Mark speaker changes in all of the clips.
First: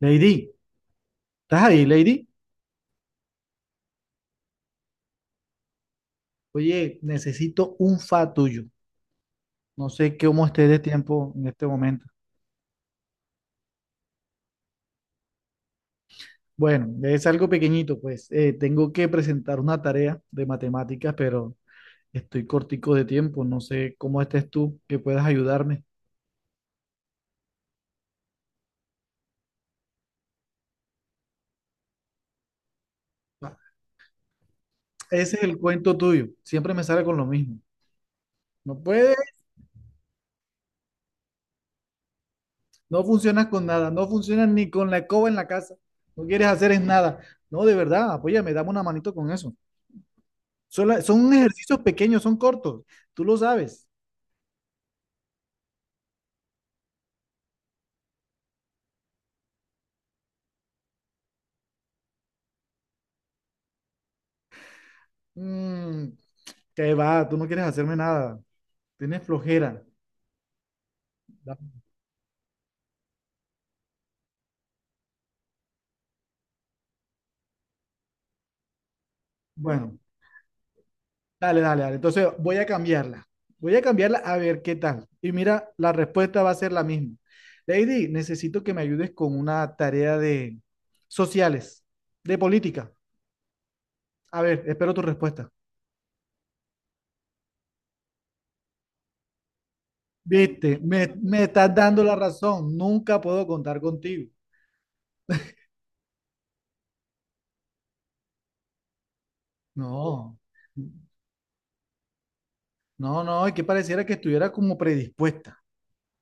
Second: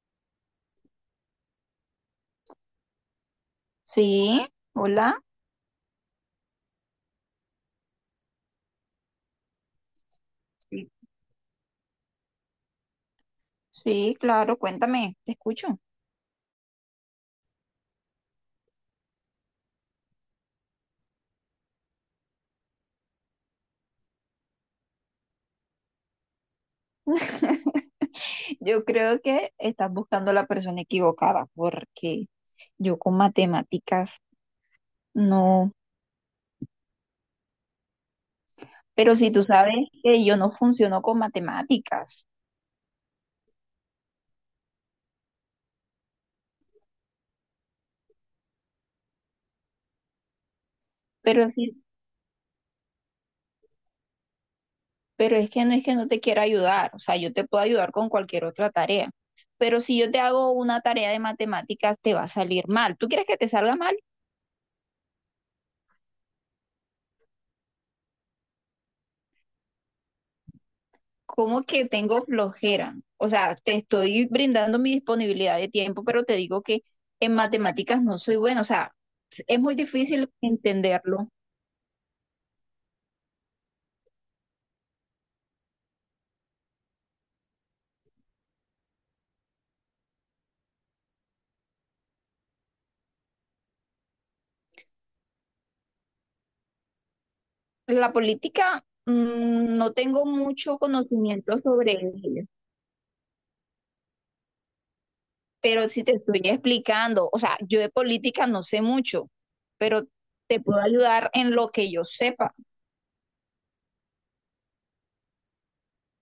Speaker 1: Lady, ¿estás ahí, Lady?
Speaker 2: Sí, hola.
Speaker 1: Oye, necesito un fa tuyo. No sé cómo esté de
Speaker 2: Sí.
Speaker 1: tiempo en este momento.
Speaker 2: Sí, claro, cuéntame, te escucho.
Speaker 1: Bueno, es algo pequeñito, pues. Tengo que presentar una tarea de matemáticas, pero estoy cortico de tiempo. No sé cómo estés tú, que puedas ayudarme.
Speaker 2: Yo creo que estás buscando a la persona equivocada porque yo con
Speaker 1: Ah,
Speaker 2: matemáticas
Speaker 1: ese es el
Speaker 2: no,
Speaker 1: cuento tuyo. Siempre me sale con lo mismo. No
Speaker 2: pero
Speaker 1: puedes,
Speaker 2: si tú sabes que yo no funciono con matemáticas,
Speaker 1: no funcionas con nada. No funcionas ni con la escoba en la casa. No quieres hacer es nada. No, de verdad, apóyame, dame una manito con eso. Son, son
Speaker 2: pero
Speaker 1: ejercicios pequeños, son cortos. Tú lo sabes.
Speaker 2: pero es que no te quiera ayudar, o sea, yo te puedo ayudar con cualquier otra tarea, pero si yo te hago una tarea de matemáticas te va a salir mal. ¿Tú quieres que te salga mal?
Speaker 1: Mm, que va, tú no quieres hacerme nada. Tienes flojera. Da-
Speaker 2: Como que tengo flojera. O sea, te estoy brindando mi disponibilidad de tiempo, pero te digo que en matemáticas no soy buena. O sea, es muy
Speaker 1: Bueno,
Speaker 2: difícil entenderlo.
Speaker 1: dale, dale, dale. Entonces voy a cambiarla. Voy a cambiarla a ver qué tal. Y mira, la respuesta va a ser la misma. Lady, necesito que me ayudes con una tarea de sociales, de política. A ver, espero tu respuesta.
Speaker 2: La política, mm, no tengo mucho
Speaker 1: Viste, me
Speaker 2: conocimiento
Speaker 1: estás
Speaker 2: sobre
Speaker 1: dando la
Speaker 2: ella,
Speaker 1: razón. Nunca puedo contar contigo.
Speaker 2: pero si te estoy explicando, o sea, yo de política no sé mucho, pero
Speaker 1: No.
Speaker 2: te puedo ayudar en lo que yo sepa.
Speaker 1: No, no, es que pareciera que estuviera como predispuesta.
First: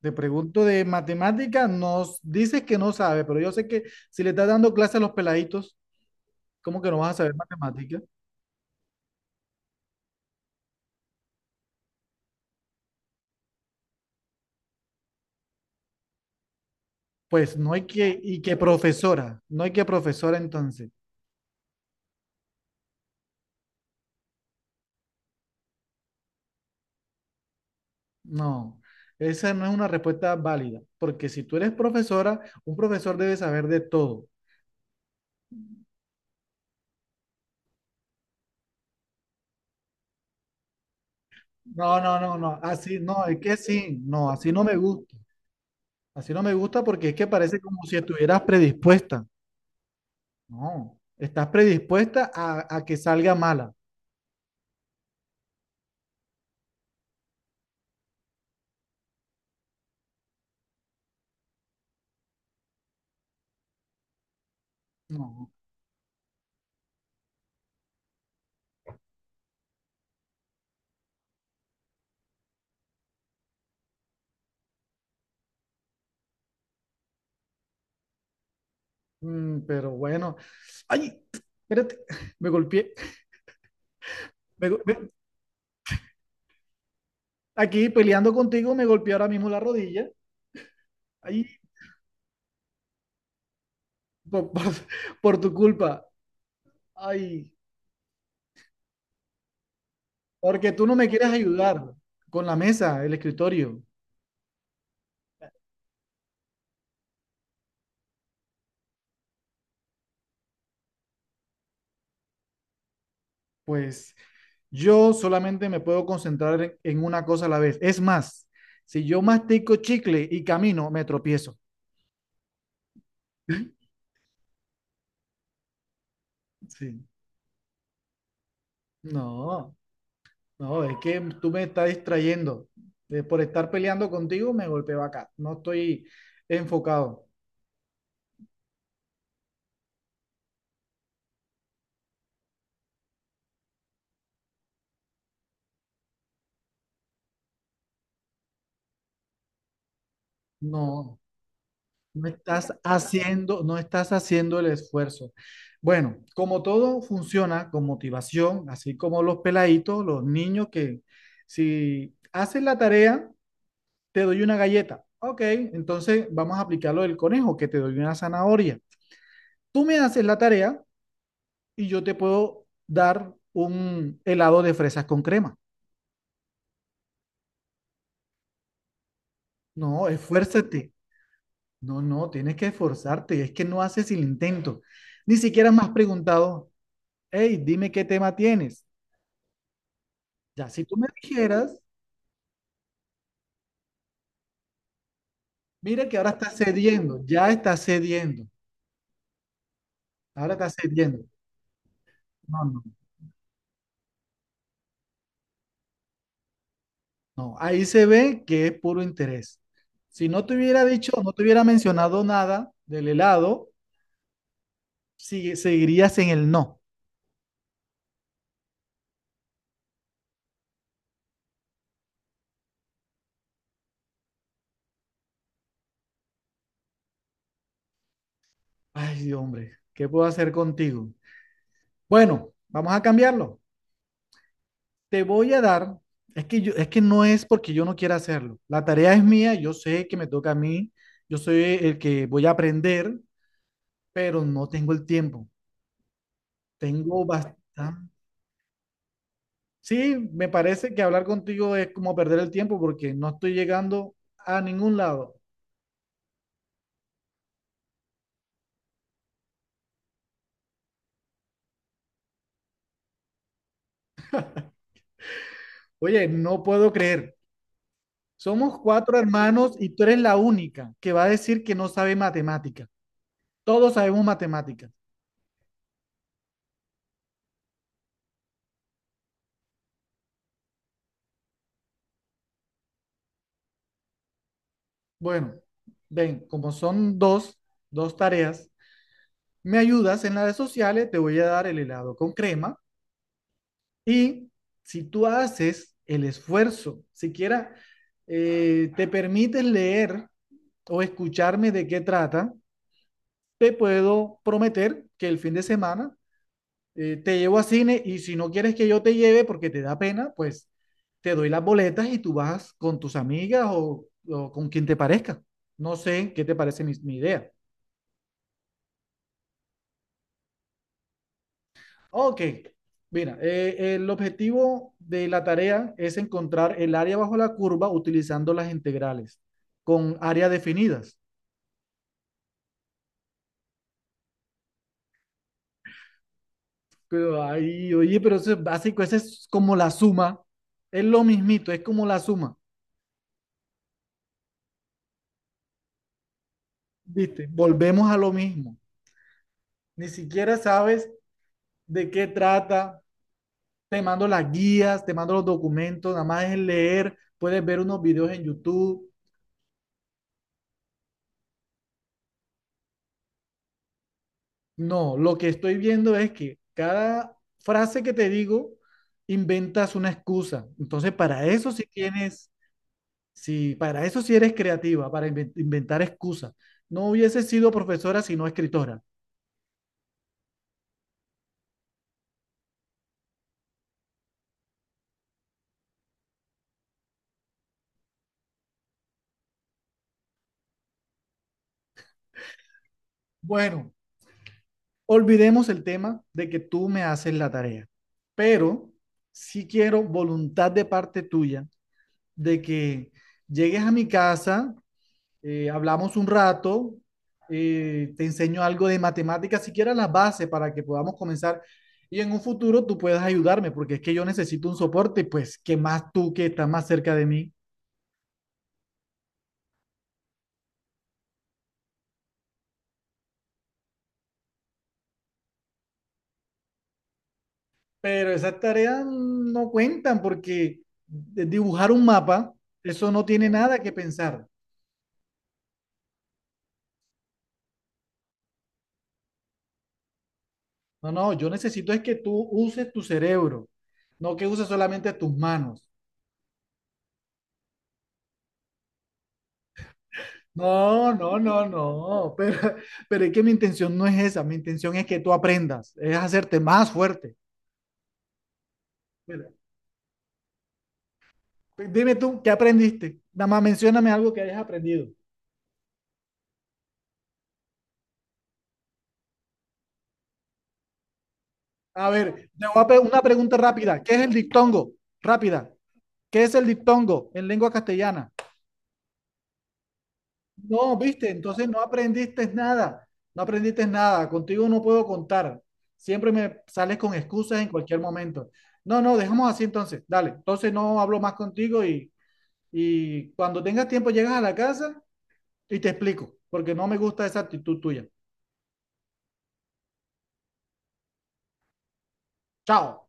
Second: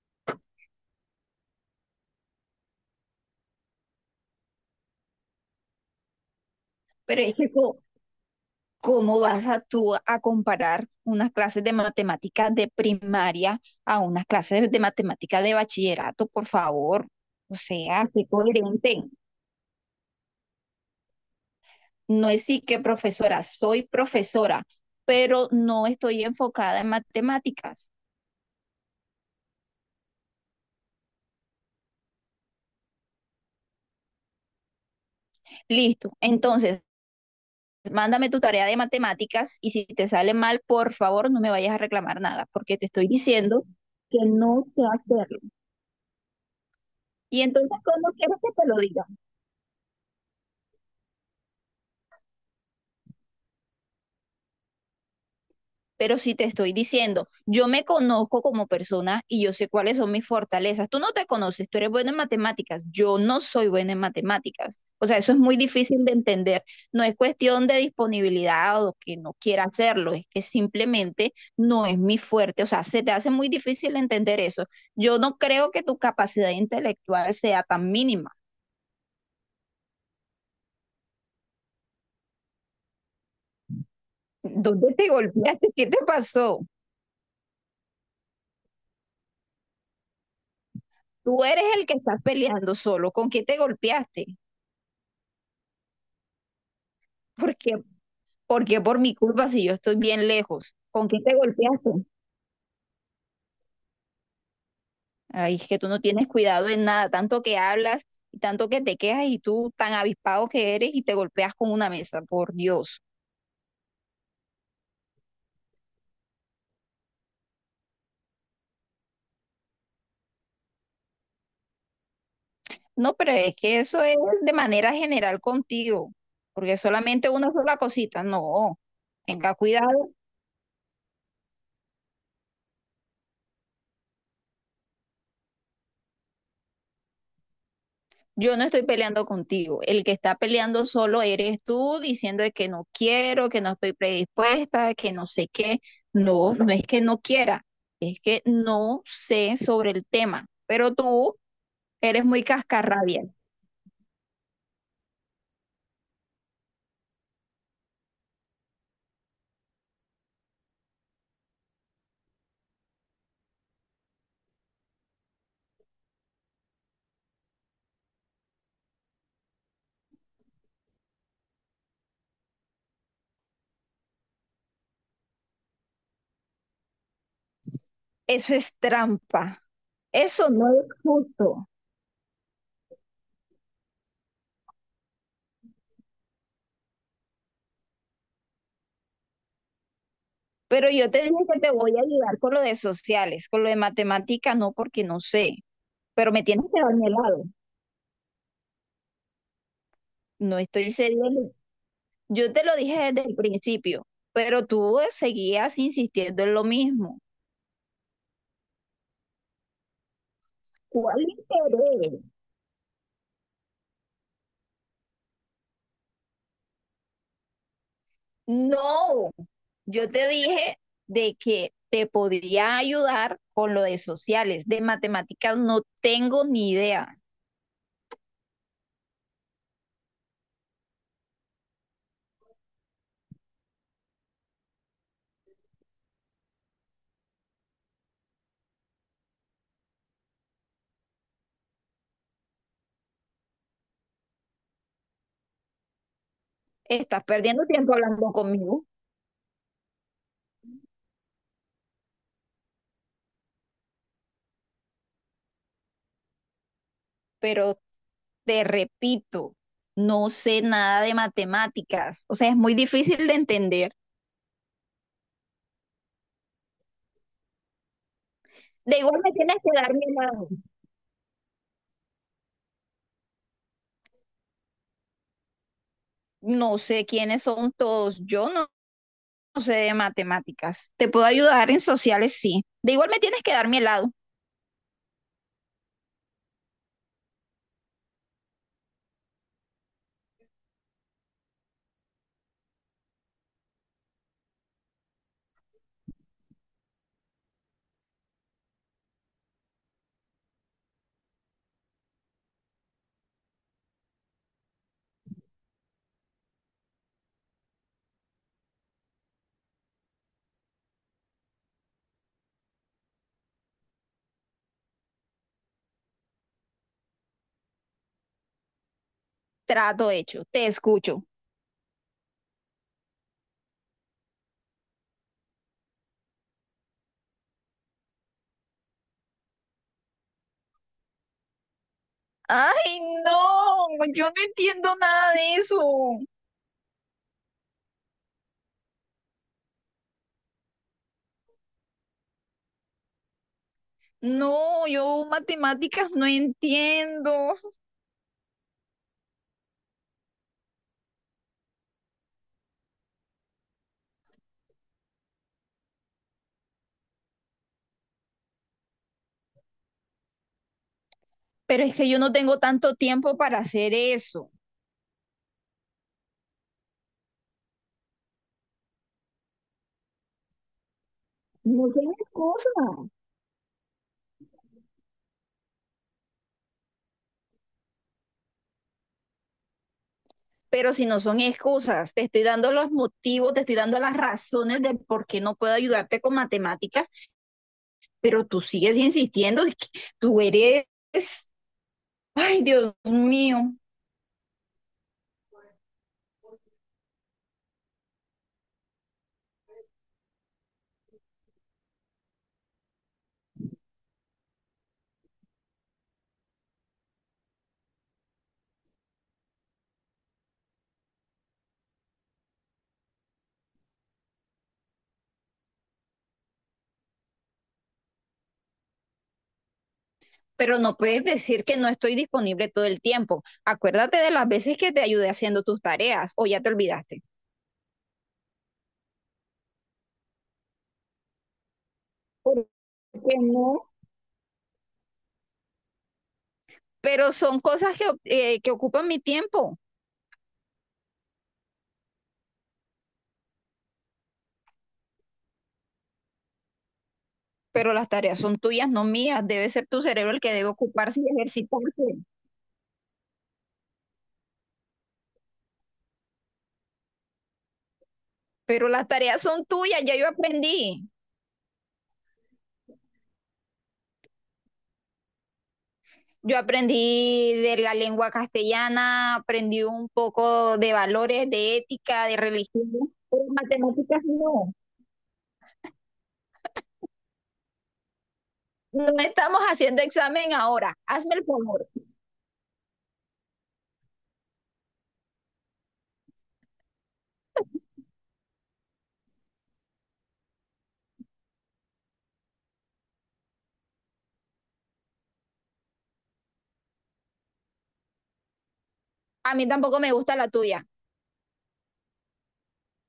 Speaker 1: Te pregunto de matemáticas. Nos dices que no sabes, pero yo sé que si le estás dando clases a los peladitos, ¿cómo que no vas a
Speaker 2: Pero es
Speaker 1: saber
Speaker 2: que co-
Speaker 1: matemáticas?
Speaker 2: ¿Cómo vas a tú a comparar unas clases de matemáticas de primaria a unas clases de matemáticas de bachillerato, por favor? O
Speaker 1: Pues no hay
Speaker 2: sea,
Speaker 1: que,
Speaker 2: qué
Speaker 1: y que
Speaker 2: coherente.
Speaker 1: profesora, no hay que profesora entonces.
Speaker 2: No es sí que profesora, soy profesora, pero no estoy enfocada en matemáticas.
Speaker 1: No, esa no es una respuesta válida, porque si tú eres profesora, un profesor debe saber de todo.
Speaker 2: Listo. Entonces, mándame tu tarea de matemáticas y si te sale mal, por favor, no me vayas a
Speaker 1: No, no,
Speaker 2: reclamar
Speaker 1: no,
Speaker 2: nada,
Speaker 1: no,
Speaker 2: porque te
Speaker 1: así
Speaker 2: estoy
Speaker 1: no, es que
Speaker 2: diciendo
Speaker 1: sí,
Speaker 2: que
Speaker 1: no, así no
Speaker 2: no
Speaker 1: me
Speaker 2: sé
Speaker 1: gusta.
Speaker 2: hacerlo.
Speaker 1: Así no me gusta porque es que
Speaker 2: Y
Speaker 1: parece
Speaker 2: entonces,
Speaker 1: como si
Speaker 2: ¿cómo quieres
Speaker 1: estuvieras
Speaker 2: que te lo diga?
Speaker 1: predispuesta. No, estás predispuesta a que salga mala.
Speaker 2: Pero si te estoy diciendo, yo me conozco como persona y yo sé cuáles son mis fortalezas. Tú no te conoces, tú eres buena en matemáticas. Yo no soy buena en matemáticas. O sea, eso es
Speaker 1: No,
Speaker 2: muy difícil de entender. No es cuestión de disponibilidad o que no quiera hacerlo, es que simplemente no es mi fuerte. O sea, se te hace muy difícil entender eso. Yo no creo que tu capacidad intelectual sea tan mínima.
Speaker 1: mm, pero bueno. Ay, espérate, me golpeé. Me go-
Speaker 2: ¿Dónde te
Speaker 1: me-
Speaker 2: golpeaste? ¿Qué te pasó?
Speaker 1: Aquí peleando contigo me golpeé ahora mismo la rodilla.
Speaker 2: Tú
Speaker 1: Ay,
Speaker 2: eres el que estás peleando solo. ¿Con qué te golpeaste?
Speaker 1: por, por- por tu culpa. Ay,
Speaker 2: Porque, porque por mi culpa si yo estoy bien
Speaker 1: porque
Speaker 2: lejos.
Speaker 1: tú no
Speaker 2: ¿Con
Speaker 1: me
Speaker 2: qué
Speaker 1: quieres
Speaker 2: te golpeaste?
Speaker 1: ayudar con la mesa, el escritorio.
Speaker 2: Ay, es que tú no tienes cuidado en nada, tanto que hablas y tanto que te quejas y tú tan avispado que eres y te golpeas con una mesa, por Dios.
Speaker 1: Pues yo solamente me puedo concentrar en una cosa a la vez. Es más, si yo mastico chicle y camino, me tropiezo.
Speaker 2: No, pero es que eso es de manera general contigo, porque
Speaker 1: Sí.
Speaker 2: solamente una sola cosita, no. Tenga
Speaker 1: No.
Speaker 2: cuidado.
Speaker 1: No, es que tú me estás distrayendo. Por estar peleando contigo me golpeo acá. No estoy enfocado.
Speaker 2: Yo no estoy peleando contigo. El que está peleando solo eres tú, diciendo de que no quiero, que no estoy predispuesta, que no sé qué. No, no es que no quiera, es que no sé sobre el tema. Pero
Speaker 1: No,
Speaker 2: tú eres muy cascarrabia.
Speaker 1: no estás haciendo el esfuerzo. Bueno, como todo funciona con motivación, así como los peladitos, los niños que si haces la tarea, te doy una galleta. Ok, entonces vamos a aplicar lo del conejo, que te doy una zanahoria. Tú me haces la tarea y yo te puedo dar un helado de fresas con crema.
Speaker 2: Eso es trampa.
Speaker 1: No,
Speaker 2: Eso no es
Speaker 1: esfuérzate.
Speaker 2: justo.
Speaker 1: No, no, tienes que esforzarte. Es que no haces el intento. Ni siquiera me has preguntado, hey, dime qué tema tienes. Ya, si
Speaker 2: Pero
Speaker 1: tú me
Speaker 2: yo te dije que te
Speaker 1: dijeras,
Speaker 2: voy a ayudar con lo de sociales, con lo de matemática no, porque no sé.
Speaker 1: mira que ahora
Speaker 2: Pero me
Speaker 1: estás
Speaker 2: tienes que dar mi
Speaker 1: cediendo,
Speaker 2: helado.
Speaker 1: ya estás cediendo, ahora
Speaker 2: No
Speaker 1: estás
Speaker 2: estoy
Speaker 1: cediendo.
Speaker 2: cediendo. Yo te
Speaker 1: No,
Speaker 2: lo
Speaker 1: no,
Speaker 2: dije desde el principio, pero tú seguías insistiendo en lo mismo.
Speaker 1: no. Ahí se ve que es puro interés. Si no te hubiera dicho,
Speaker 2: ¿Cuál
Speaker 1: no te hubiera
Speaker 2: interés?
Speaker 1: mencionado nada del helado, seguirías en el no.
Speaker 2: No, yo te dije de que te podría ayudar con lo de sociales, de matemáticas no tengo ni idea.
Speaker 1: Ay, hombre, ¿qué puedo hacer contigo? Bueno, vamos a cambiarlo. Te voy a dar, es que no es porque yo no quiera hacerlo. La tarea es mía, yo sé que me toca a mí, yo soy el que voy a aprender, pero no tengo el tiempo.
Speaker 2: Estás
Speaker 1: Tengo
Speaker 2: perdiendo tiempo
Speaker 1: bastante.
Speaker 2: hablando conmigo,
Speaker 1: Sí, me parece que hablar contigo es como perder el tiempo porque no estoy llegando a ningún lado.
Speaker 2: pero te repito, no sé nada de matemáticas, o sea, es muy difícil de entender.
Speaker 1: Oye, no puedo creer. Somos
Speaker 2: De
Speaker 1: cuatro
Speaker 2: igual me tienes que
Speaker 1: hermanos y
Speaker 2: dar
Speaker 1: tú
Speaker 2: mi
Speaker 1: eres la
Speaker 2: mano.
Speaker 1: única que va a decir que no sabe matemática. Todos sabemos matemáticas.
Speaker 2: No sé quiénes son todos, yo no, no sé de matemáticas. Te puedo ayudar en sociales, sí. De igual me tienes que dar mi helado.
Speaker 1: Bueno, ven, como son dos, dos tareas. Me ayudas en las redes sociales, te voy a dar el helado con crema. Y si tú haces el esfuerzo, siquiera te permites leer o escucharme de qué trata, te puedo prometer que el fin de semana te llevo a cine y si no quieres que yo te lleve porque te da pena, pues te doy las boletas y tú vas con tus amigas o con quien te parezca. No sé qué te parece mi idea.
Speaker 2: Trato hecho, te escucho.
Speaker 1: Ok, mira, el objetivo de la tarea es encontrar el área bajo la curva utilizando las integrales con áreas definidas.
Speaker 2: Ay, no, yo no entiendo nada de eso.
Speaker 1: Pero, ay, oye, pero eso es básico, eso es como la suma, es lo mismito, es como la suma,
Speaker 2: No, yo matemáticas no
Speaker 1: ¿viste?
Speaker 2: entiendo.
Speaker 1: Volvemos a lo mismo. Ni siquiera sabes de qué trata, te mando las guías, te mando los documentos, nada más es leer, puedes ver unos videos en YouTube.
Speaker 2: Pero es que yo no tengo tanto tiempo para hacer eso.
Speaker 1: No, lo que estoy viendo es que cada frase que te digo inventas una excusa. Entonces, para eso sí
Speaker 2: No tienes
Speaker 1: tienes,
Speaker 2: excusa.
Speaker 1: sí, para eso sí eres creativa, para inventar excusas. No hubiese sido profesora sino escritora.
Speaker 2: Pero si no son excusas, te estoy dando los motivos, te estoy dando las razones de por qué no puedo ayudarte con matemáticas, pero tú sigues insistiendo, es que tú eres Ay, Dios mío,
Speaker 1: Bueno, olvidemos el tema de que tú me haces la tarea, pero sí quiero voluntad de parte tuya de que llegues a mi casa, hablamos un rato, te enseño algo de matemáticas, siquiera las bases para que podamos comenzar y en un futuro tú puedas ayudarme, porque es que yo necesito un soporte, pues que más tú que estás más cerca de mí.
Speaker 2: pero no puedes decir que no estoy disponible todo el tiempo. Acuérdate de las veces que te ayudé haciendo tus tareas o ya te olvidaste.
Speaker 1: Pero esas tareas no cuentan porque dibujar un mapa,
Speaker 2: ¿Por
Speaker 1: eso no
Speaker 2: qué
Speaker 1: tiene nada
Speaker 2: no?
Speaker 1: que pensar.
Speaker 2: Pero son cosas que ocupan mi tiempo,
Speaker 1: No, no, yo necesito es que tú uses tu cerebro, no que uses solamente tus manos.
Speaker 2: pero las tareas son tuyas, no mías. Debe ser tu cerebro el que debe
Speaker 1: No,
Speaker 2: ocuparse y
Speaker 1: no, no,
Speaker 2: ejercitarse.
Speaker 1: no, pero, pero es que mi intención no es esa, mi intención es que tú aprendas, es hacerte más fuerte.
Speaker 2: Pero las tareas
Speaker 1: Mira,
Speaker 2: son tuyas, ya yo aprendí.
Speaker 1: dime tú, ¿qué aprendiste? Nada más mencióname algo que hayas aprendido.
Speaker 2: Yo aprendí de la lengua castellana, aprendí un poco de valores, de
Speaker 1: A
Speaker 2: ética, de
Speaker 1: ver, te voy
Speaker 2: religión,
Speaker 1: a una
Speaker 2: pero
Speaker 1: pregunta rápida, ¿qué es
Speaker 2: matemáticas
Speaker 1: el
Speaker 2: no.
Speaker 1: diptongo? Rápida, ¿qué es el diptongo en lengua castellana?
Speaker 2: No estamos haciendo examen ahora.
Speaker 1: No, viste,
Speaker 2: Hazme el
Speaker 1: entonces no
Speaker 2: favor.
Speaker 1: aprendiste nada, no aprendiste nada, contigo no puedo contar, siempre me sales con excusas en cualquier momento. No, no, dejamos así entonces, dale, entonces no hablo más contigo y... Y cuando tengas tiempo llegas a la casa y te explico, porque no me gusta esa actitud tuya.
Speaker 2: A mí tampoco me gusta la tuya.
Speaker 1: Chao.